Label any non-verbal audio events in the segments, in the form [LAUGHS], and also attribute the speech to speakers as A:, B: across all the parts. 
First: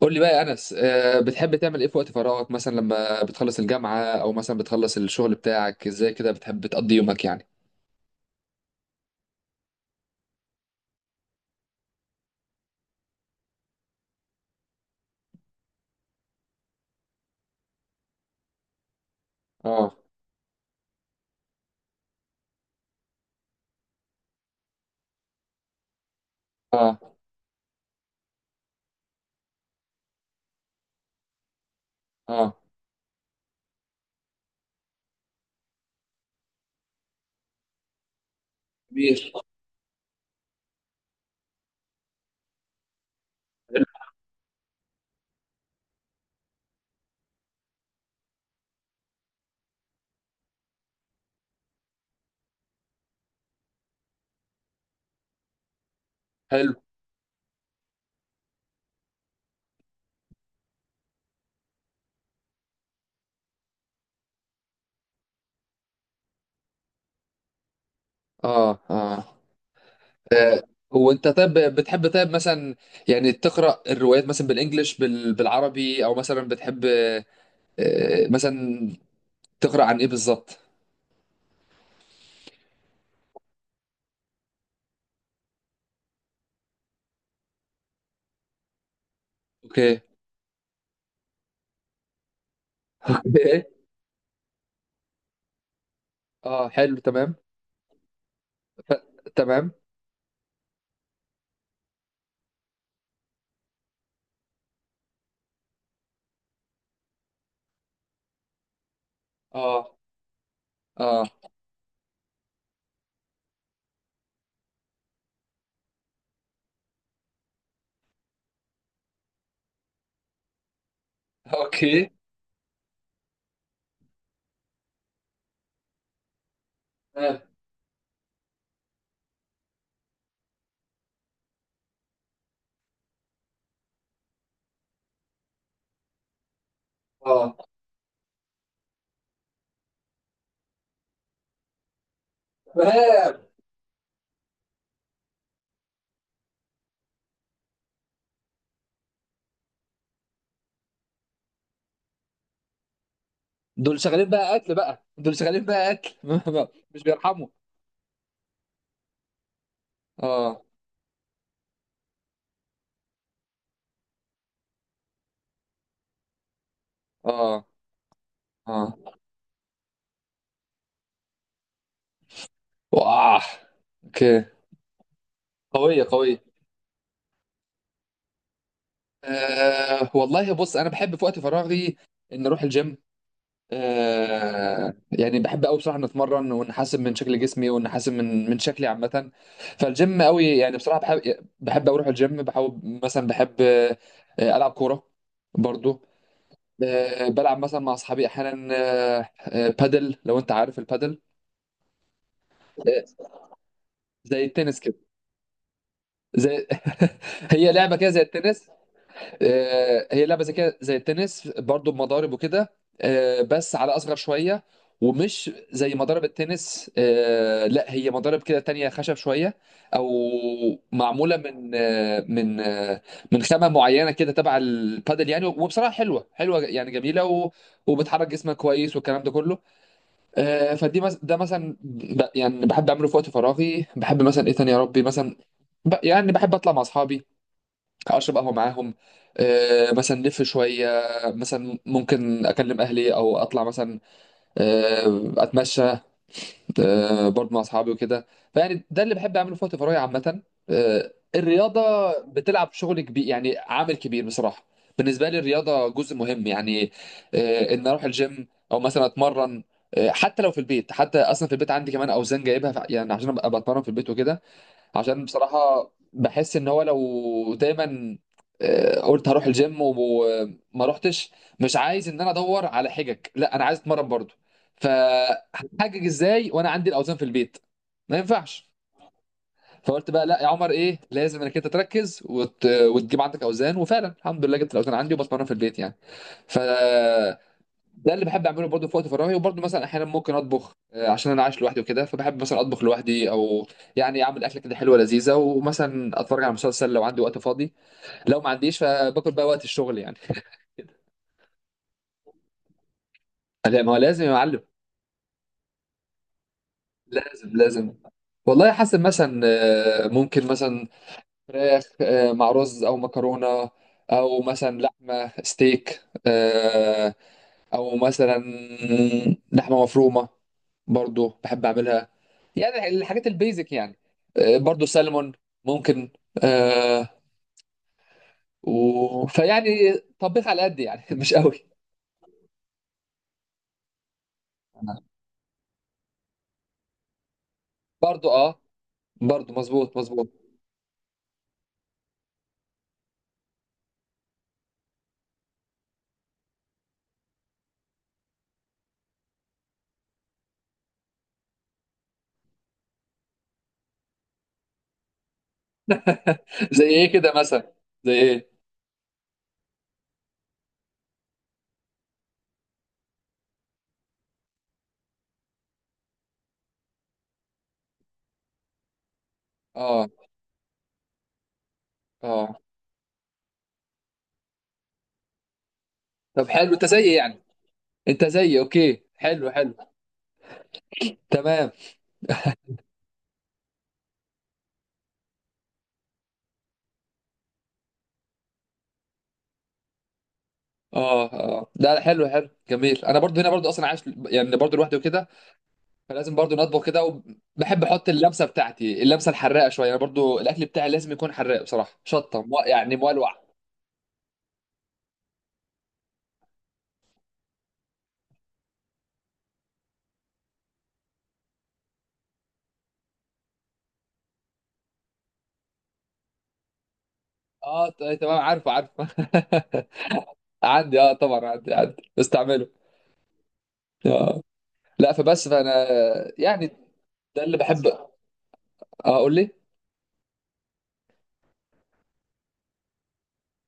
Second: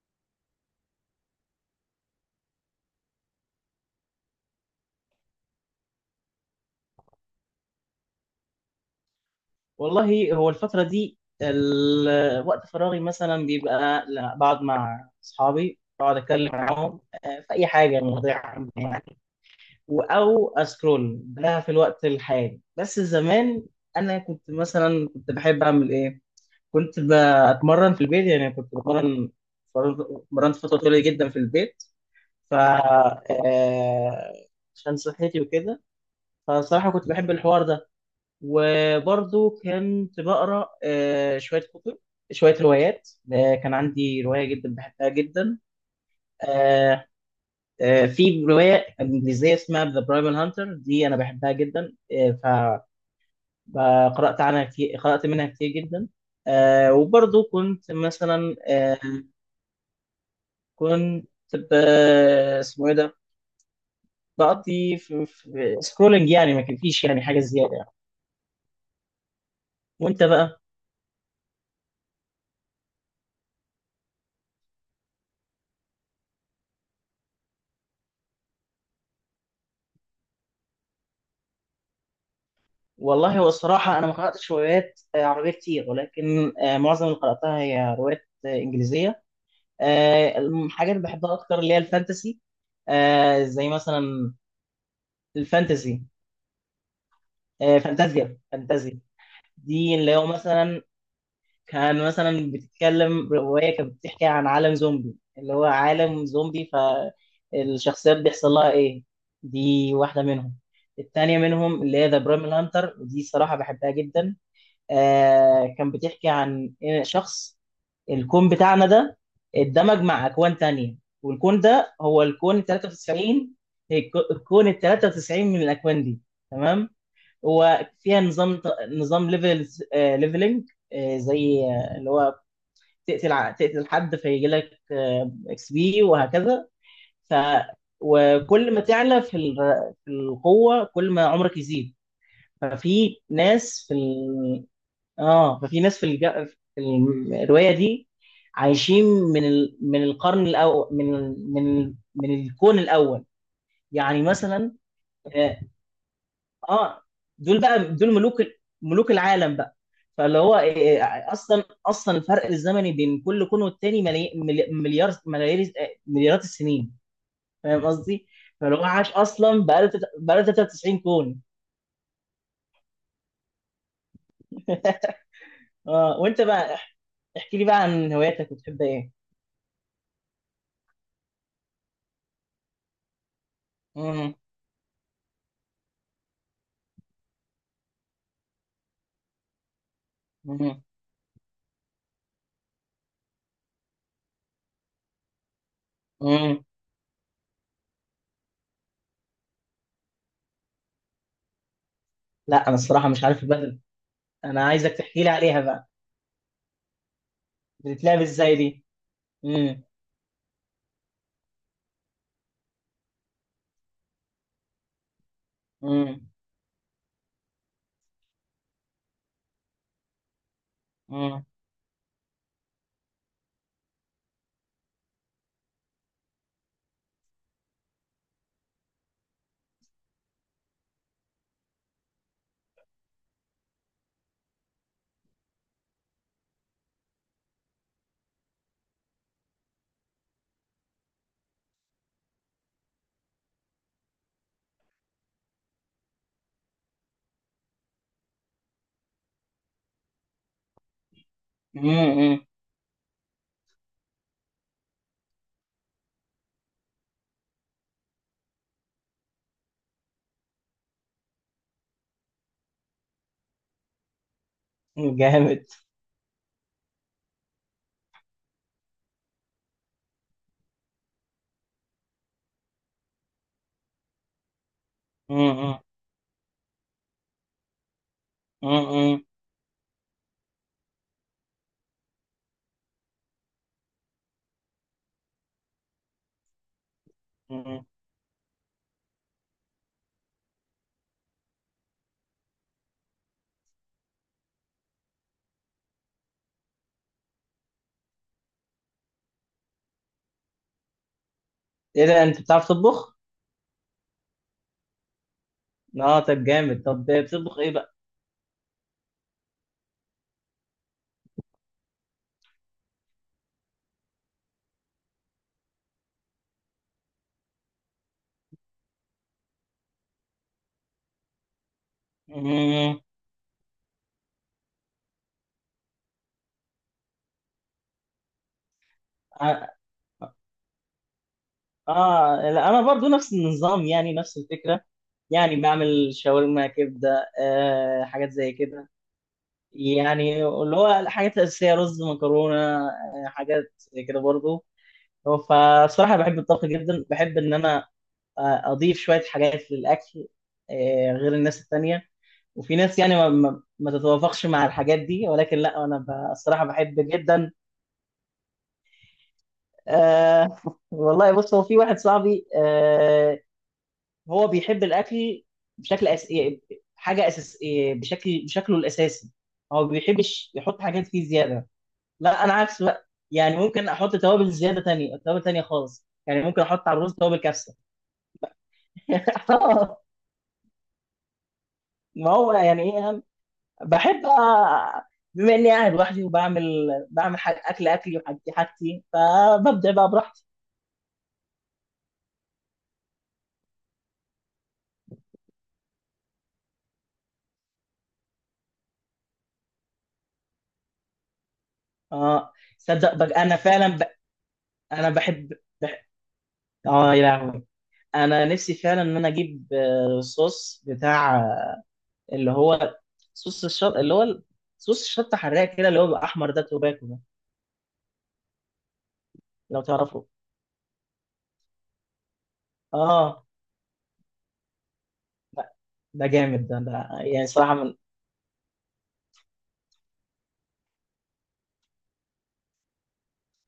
A: قول لي بقى يا انس، بتحب تعمل ايه في وقت فراغك؟ مثلا لما بتخلص الجامعه، او مثلا بتخلص الشغل بتاعك، ازاي كده بتحب تقضي يومك يعني؟
B: والله هو الفترة دي وقت فراغي مثلا بيبقى بقعد مع أصحابي، بقعد أتكلم معاهم في أي حاجة، مواضيع عامة يعني.
A: اه.
B: أو أسكرول ده في الوقت الحالي، بس زمان أنا كنت مثلا كنت بحب أعمل إيه؟ كنت
A: اه.
B: بتمرن في البيت، يعني كنت بتمرن، مرنت فترة طويلة جدا في البيت. ف
A: اه.
B: آه، عشان صحتي وكده، فصراحة كنت بحب الحوار ده.
A: جميل.
B: وبرضو كنت بقرا شويه كتب، شويه روايات. كان
A: حلو.
B: عندي روايه جدا بحبها جدا. آه، في روايه انجليزيه اسمها ذا برايمال هانتر، دي انا بحبها جدا. آه، فقرات عنها كتير، قرات منها كتير جدا.
A: حلو.
B: وبرضو كنت مثلا كنت ب- اسمه ايه ده، بقضي في سكرولنج، يعني ما كان فيش يعني حاجه زياده يعني.
A: اه. اه.
B: وانت بقى؟
A: آه، هو انت طيب بتحب طيب مثلا، يعني تقرا الروايات مثلا بالانجلش بالعربي، او مثلا بتحب مثلا تقرا عن ايه بالظبط؟
B: والله هو الصراحة أنا ما قرأتش روايات عربية كتير، ولكن معظم اللي قرأتها هي روايات إنجليزية.
A: اوكي.
B: الحاجات اللي بحبها أكتر اللي هي الفانتسي،
A: اوكي.
B: زي مثلا الفانتسي،
A: اه، حلو، تمام.
B: فانتازيا
A: ف...
B: فانتازيا.
A: تمام.
B: دي اللي هو مثلا، كان مثلا بتتكلم رواية كانت بتحكي عن عالم زومبي، اللي هو عالم زومبي، فالشخصيات بيحصل لها إيه، دي
A: اه.
B: واحدة منهم.
A: اه.
B: التانية منهم اللي هي ذا بريمال هانتر، ودي صراحة بحبها جدا. كان بتحكي عن إن شخص، الكون بتاعنا ده اتدمج مع أكوان تانية، والكون ده
A: اوكي.
B: هو الكون ال 93. الكون ال 93 من الأكوان دي، تمام.
A: تمام.
B: وفيها نظام، نظام ليفل، ليفلنج، زي اللي هو تقتل حد فيجي لك اكس بي وهكذا. ف
A: اه.
B: وكل ما تعلى في القوة، كل ما عمرك يزيد. ففي
A: تمام.
B: ناس في، اه ففي ناس في الروايه دي عايشين من القرن الاول، من الكون الاول.
A: دول
B: يعني
A: شغالين بقى قتل
B: مثلا،
A: بقى، دول
B: اه،
A: شغالين بقى قتل. [LAUGHS] مش
B: آه،
A: بيرحموا.
B: دول بقى، دول ملوك ملوك العالم بقى. فاللي هو
A: اه.
B: اصلا الفرق الزمني بين كل كون والتاني مليار، ملايير مليارات السنين.
A: اه.
B: فاهم قصدي؟ فاللي هو عاش
A: اه.
B: اصلا بقاله 93 كون.
A: واه. اوكي. قوية
B: اه، وانت
A: قوية.
B: بقى، احكي لي بقى عن هواياتك وتحب ايه؟
A: والله بص، انا بحب في وقت فراغي ان اروح الجيم.
B: مم.
A: يعني بحب قوي بصراحة ان اتمرن، وان احسن من شكل جسمي، وان احسن من شكلي عامة. فالجيم قوي يعني، بصراحة بحب اروح الجيم. بحاول مثلا بحب العب كورة برضو.
B: مم.
A: بلعب مثلا مع اصحابي احيانا بادل، لو انت عارف البادل.
B: لا انا الصراحه مش عارف البدل.
A: زي
B: انا
A: التنس
B: عايزك
A: كده.
B: تحكي لي عليها بقى.
A: زي [LAUGHS] هي لعبه كده زي
B: بتتلعب ازاي
A: التنس.
B: دي؟ امم.
A: هي لعبه زي كده زي التنس برضو، بمضارب وكده. بس على اصغر شويه. ومش زي
B: امم.
A: مضارب التنس، لا هي مضارب كده تانية، خشب شويه. او معموله
B: امم.
A: من من خامه معينه كده تبع البادل يعني. وبصراحه حلوه حلوه يعني، جميله وبتحرك جسمك كويس والكلام ده كله. ده مثلا يعني بحب اعمله في وقت فراغي. بحب مثلا ايه تاني يا ربي؟ مثلا يعني بحب اطلع مع اصحابي، اشرب قهوه معاهم، مثلا نلف شويه. مثلا ممكن اكلم اهلي، او اطلع مثلا اتمشى برضه مع اصحابي وكده. فيعني ده اللي بحب اعمله في وقت فراغي عامه. الرياضه
B: امم.
A: بتلعب شغل كبير يعني، عامل كبير بصراحه. بالنسبه لي الرياضه جزء مهم يعني، ان اروح الجيم او مثلا اتمرن. حتى لو في البيت، حتى اصلا في البيت عندي كمان اوزان جايبها يعني عشان ابقى بتمرن في البيت وكده.
B: أمم.
A: عشان
B: جامد.
A: بصراحة بحس ان هو لو دايما قلت هروح الجيم وما رحتش، مش عايز ان انا ادور على حجج. لا انا عايز اتمرن برضو.
B: امم.
A: فهحجج ازاي وانا عندي الاوزان في البيت؟ ما ينفعش.
B: امم.
A: فقلت بقى لا يا عمر ايه، لازم انك انت تركز وتجيب عندك اوزان، وفعلا الحمد لله جبت الاوزان عندي وبتمرن في البيت يعني. ف
B: امم.
A: ده اللي بحب اعمله برضه في وقت فراغي. وبرضه مثلا احيانا ممكن اطبخ، عشان انا عايش لوحدي وكده. فبحب مثلا اطبخ لوحدي، او يعني اعمل اكله كده حلوه لذيذه، ومثلا اتفرج على مسلسل لو عندي وقت فاضي. لو ما عنديش فباكل بقى وقت الشغل يعني. [LAUGHS]
B: ايه ده، انت بتعرف تطبخ؟
A: لا ما هو لازم يا معلم.
B: اه، طب جامد، طب
A: لازم
B: بتطبخ ايه
A: لازم.
B: بقى؟
A: والله حاسس مثلا ممكن مثلا فراخ مع رز او مكرونه، او مثلا لحمه ستيك، او مثلا لحمه مفرومه برضو بحب اعملها. يعني
B: امم.
A: الحاجات البيزك يعني. برضو سلمون ممكن. آه فيعني
B: اه،
A: طبيخ على قد يعني، [LAUGHS] مش قوي.
B: لا انا برضو نفس النظام، يعني نفس الفكره، يعني بعمل شاورما كبده،
A: برضو
B: حاجات زي
A: اه.
B: كده،
A: برضو مظبوط مظبوط.
B: يعني اللي هو الحاجات الاساسيه، رز مكرونه، حاجات زي كده برضو. هو فالصراحة بحب الطبخ جدا، بحب إن أنا أضيف شوية حاجات للأكل غير الناس التانية. وفي ناس يعني ما تتوافقش مع الحاجات دي، ولكن لا أنا الصراحة
A: زي
B: بحب
A: ايه كده
B: جدا.
A: مثلا؟ زي ايه؟
B: أه [LAUGHS] والله بص، هو في واحد صاحبي، أه هو بيحب الأكل يعني حاجة أساس، يعني بشكل بشكله الأساسي، هو ما
A: اه.
B: بيحبش يحط حاجات فيه زيادة. لا أنا
A: اه.
B: عكس بقى، يعني ممكن أحط توابل زيادة، تانية توابل تانية خالص، يعني
A: طب
B: ممكن
A: حلو، انت
B: أحط على الرز
A: زي
B: توابل
A: يعني،
B: كبسة.
A: انت زي، اوكي حلو
B: [LAUGHS]
A: حلو
B: آه،
A: تمام.
B: ما هو يعني ايه يعني، بحب بما اني قاعد لوحدي وبعمل، اكل اكلي وحاجتي، فببدع بقى براحتي.
A: اه. اه. لا لا، حلو حلو جميل. انا برضو هنا برضو اصلا عايش يعني، برضو لوحدي وكده. فلازم برضو نطبخ كده. وبحب احط اللمسه بتاعتي، اللمسه الحراقه شويه. انا برضو الاكل بتاعي لازم يكون حراق بصراحه، شطه
B: اه،
A: يعني
B: صدق بقى
A: مولوع.
B: انا فعلا انا بحب... اه يا لهوي، انا نفسي فعلا ان انا اجيب صوص بتاع اللي هو صوص الشط، اللي هو صوص الشطه حراق كده، اللي هو بيبقى احمر، ده توباكو ده،
A: اه، تمام، عارفه عارفه.
B: لو
A: [LAUGHS]
B: تعرفه.
A: عندي، اه طبعا عندي بستعمله.
B: اه،
A: اه. لا فبس
B: ده
A: فانا
B: ده جامد،
A: يعني
B: ده
A: ده
B: يعني
A: اللي
B: صراحه
A: بحب،
B: من،
A: اه اقول لي.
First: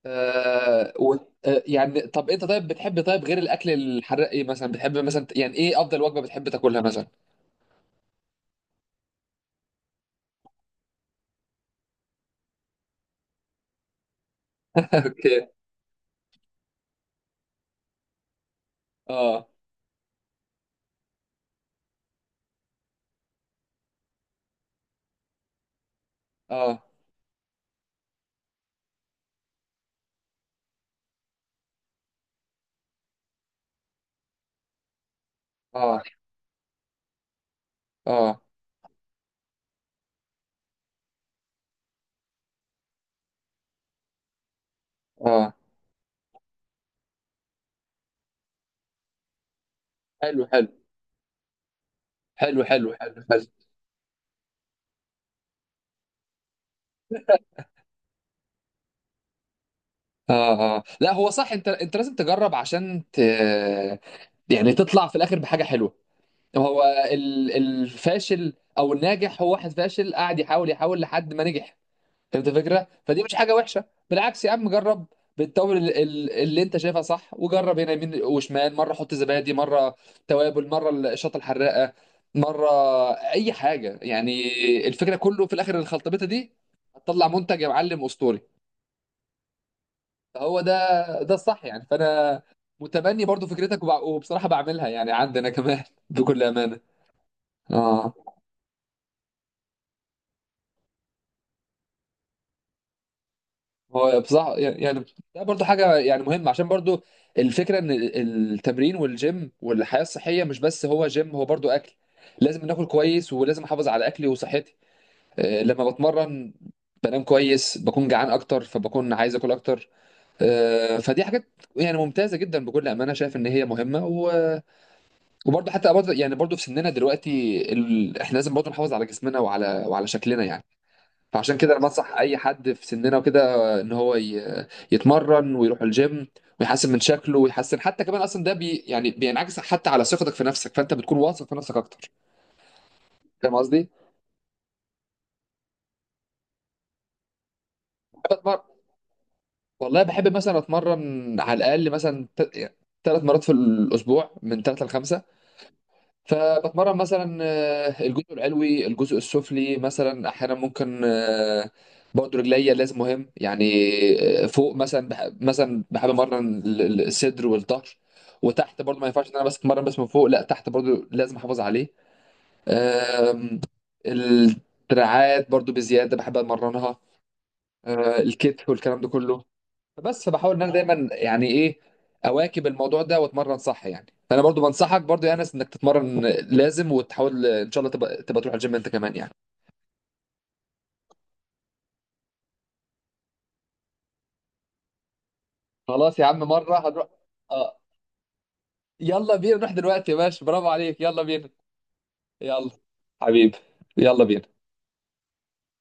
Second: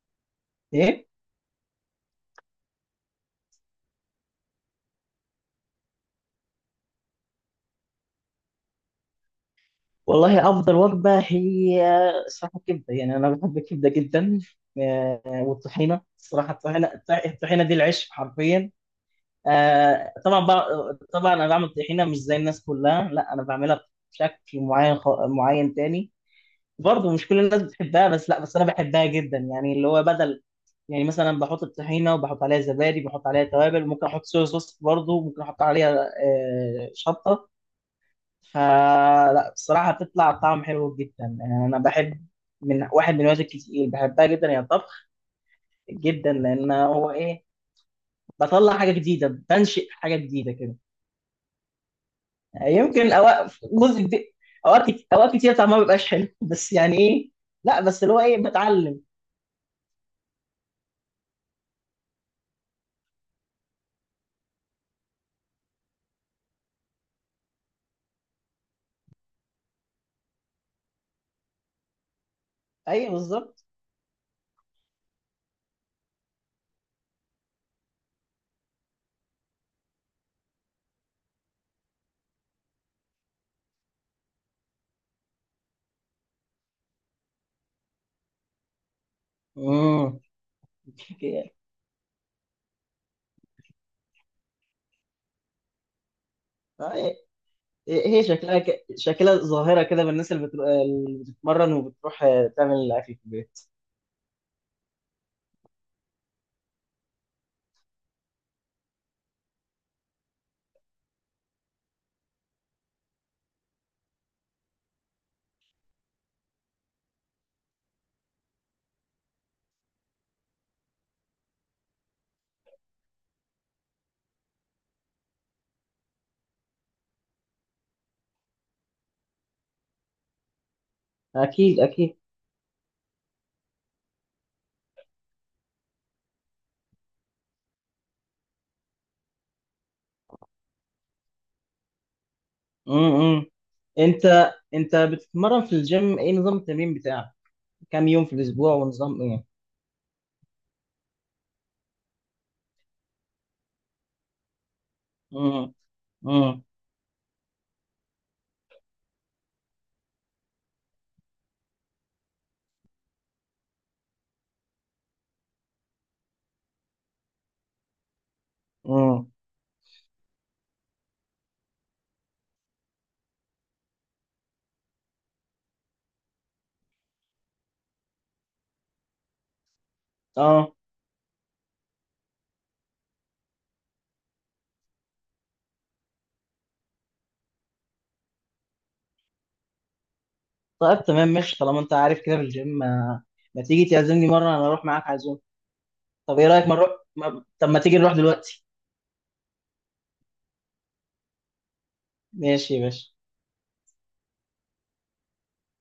A: آه
B: ايه.
A: و... آه يعني طب انت طيب بتحب طيب غير الاكل الحراق، ايه مثلا بتحب مثلا يعني ايه افضل وجبه بتحب تاكلها مثلا؟
B: والله أفضل وجبة هي، صراحة الكبدة، يعني أنا بحب الكبدة جدا.
A: [LAUGHS]
B: آه،
A: اوكي.
B: والطحينة، صراحة الطحينة، الطحينة دي العيش حرفيا.
A: اه.
B: طبعا بقى، طبعا أنا بعمل طحينة مش زي الناس كلها، لا أنا بعملها بشكل معين معين تاني.
A: اه.
B: برضه مش كل الناس بتحبها، بس لا بس أنا بحبها جدا، يعني اللي هو بدل، يعني مثلا بحط الطحينة وبحط عليها زبادي، بحط عليها توابل، ممكن أحط صويا صوص برضه، ممكن أحط عليها
A: اه.
B: شطة.
A: اه.
B: فلا بصراحة بتطلع طعم حلو جدا، يعني أنا بحب، من واحد من الوجبات الكتير بحبها جدا هي الطبخ
A: اه.
B: جدا، لأن هو إيه، بطلع حاجة جديدة، بنشئ حاجة
A: حلو
B: جديدة
A: حلو
B: كده.
A: حلو حلو.
B: يمكن
A: حلو حلو.
B: أوقات جزء كبير، أوقات كتير طعمها ما بيبقاش حلو [LAUGHS] بس يعني إيه، لا بس اللي هو إيه، بتعلم.
A: اه اه، لا هو صح. انت لازم تجرب عشان يعني تطلع في الاخر بحاجه حلوه. هو الفاشل او الناجح هو واحد فاشل قاعد يحاول يحاول لحد ما نجح. فهمت الفكره؟
B: أيوه
A: فدي مش حاجه
B: بالظبط.
A: وحشه، بالعكس يا عم جرب. بالتوابل اللي انت شايفها صح، وجرب هنا يمين وشمال، مره حط زبادي، مره توابل، مره الشطه الحراقه، مره اي حاجه يعني. الفكره كله في الاخر الخلطبيطه دي هتطلع منتج يا معلم اسطوري.
B: امم.
A: فهو ده
B: أوكي.
A: الصح يعني. فانا متبني برضو فكرتك، وبصراحه بعملها يعني عندنا كمان. [LAUGHS] بكل امانه.
B: هي،
A: اه.
B: هي شكلها شكلها ظاهرة كده بالناس اللي بتتمرن وبتروح تعمل الأكل في البيت.
A: هو بصراحة يعني ده برضو حاجة يعني مهمة، عشان برضو الفكرة ان التمرين والجيم والحياة الصحية، مش بس هو جيم، هو برضو اكل. لازم ناكل كويس، ولازم احافظ على اكلي وصحتي. لما بتمرن بنام كويس، بكون جعان اكتر فبكون عايز اكل اكتر. فدي حاجات يعني ممتازة جدا بكل امانة. شايف ان هي مهمة وبرضو حتى برضو يعني، برضو في سننا دلوقتي احنا لازم برضو نحافظ على جسمنا وعلى شكلنا يعني. فعشان كده انا
B: أكيد أكيد.
A: بنصح اي حد في سننا وكده ان هو يتمرن ويروح الجيم، ويحسن من شكله، ويحسن حتى كمان اصلا ده بي يعني بينعكس حتى على ثقتك في نفسك، فانت بتكون واثق في نفسك اكتر.
B: امم.
A: فاهم قصدي؟
B: انت بتتمرن في الجيم، ايه نظام التمرين بتاعك، كام يوم في
A: بتمرن،
B: الاسبوع ونظام ايه؟
A: والله بحب مثلا اتمرن على الاقل مثلا 3 مرات في الاسبوع، من 3 ل5.
B: امم. امم.
A: فبتمرن مثلا الجزء العلوي الجزء السفلي، مثلا احيانا ممكن برضه رجليا لازم، مهم يعني. فوق مثلا مثلا بحب امرن الصدر والظهر، وتحت برضه ما ينفعش
B: امم.
A: ان انا بس اتمرن بس من فوق، لا تحت برضه لازم احافظ عليه. آم، الدراعات برضه بزياده بحب اتمرنها، الكتف والكلام ده كله. بس بحاول ان
B: اه
A: انا دايما يعني ايه اواكب الموضوع ده واتمرن صح يعني. فانا برضو بنصحك برضو يا انس انك تتمرن لازم، وتحاول ان شاء الله تبقى تروح الجيم انت كمان يعني.
B: طيب تمام ماشي، طالما انت عارف كده في الجيم، ما تيجي تعزمني مره انا اروح معاك عزوم.
A: خلاص يا عم،
B: طب ايه رايك ما
A: مره
B: نروح،
A: هنروح.
B: ما... طب
A: اه،
B: ما تيجي نروح دلوقتي؟
A: يلا بينا نروح دلوقتي يا باشا، برافو عليك، يلا بينا. يلا.
B: ماشي يا باشا.
A: حبيبي. يلا بينا.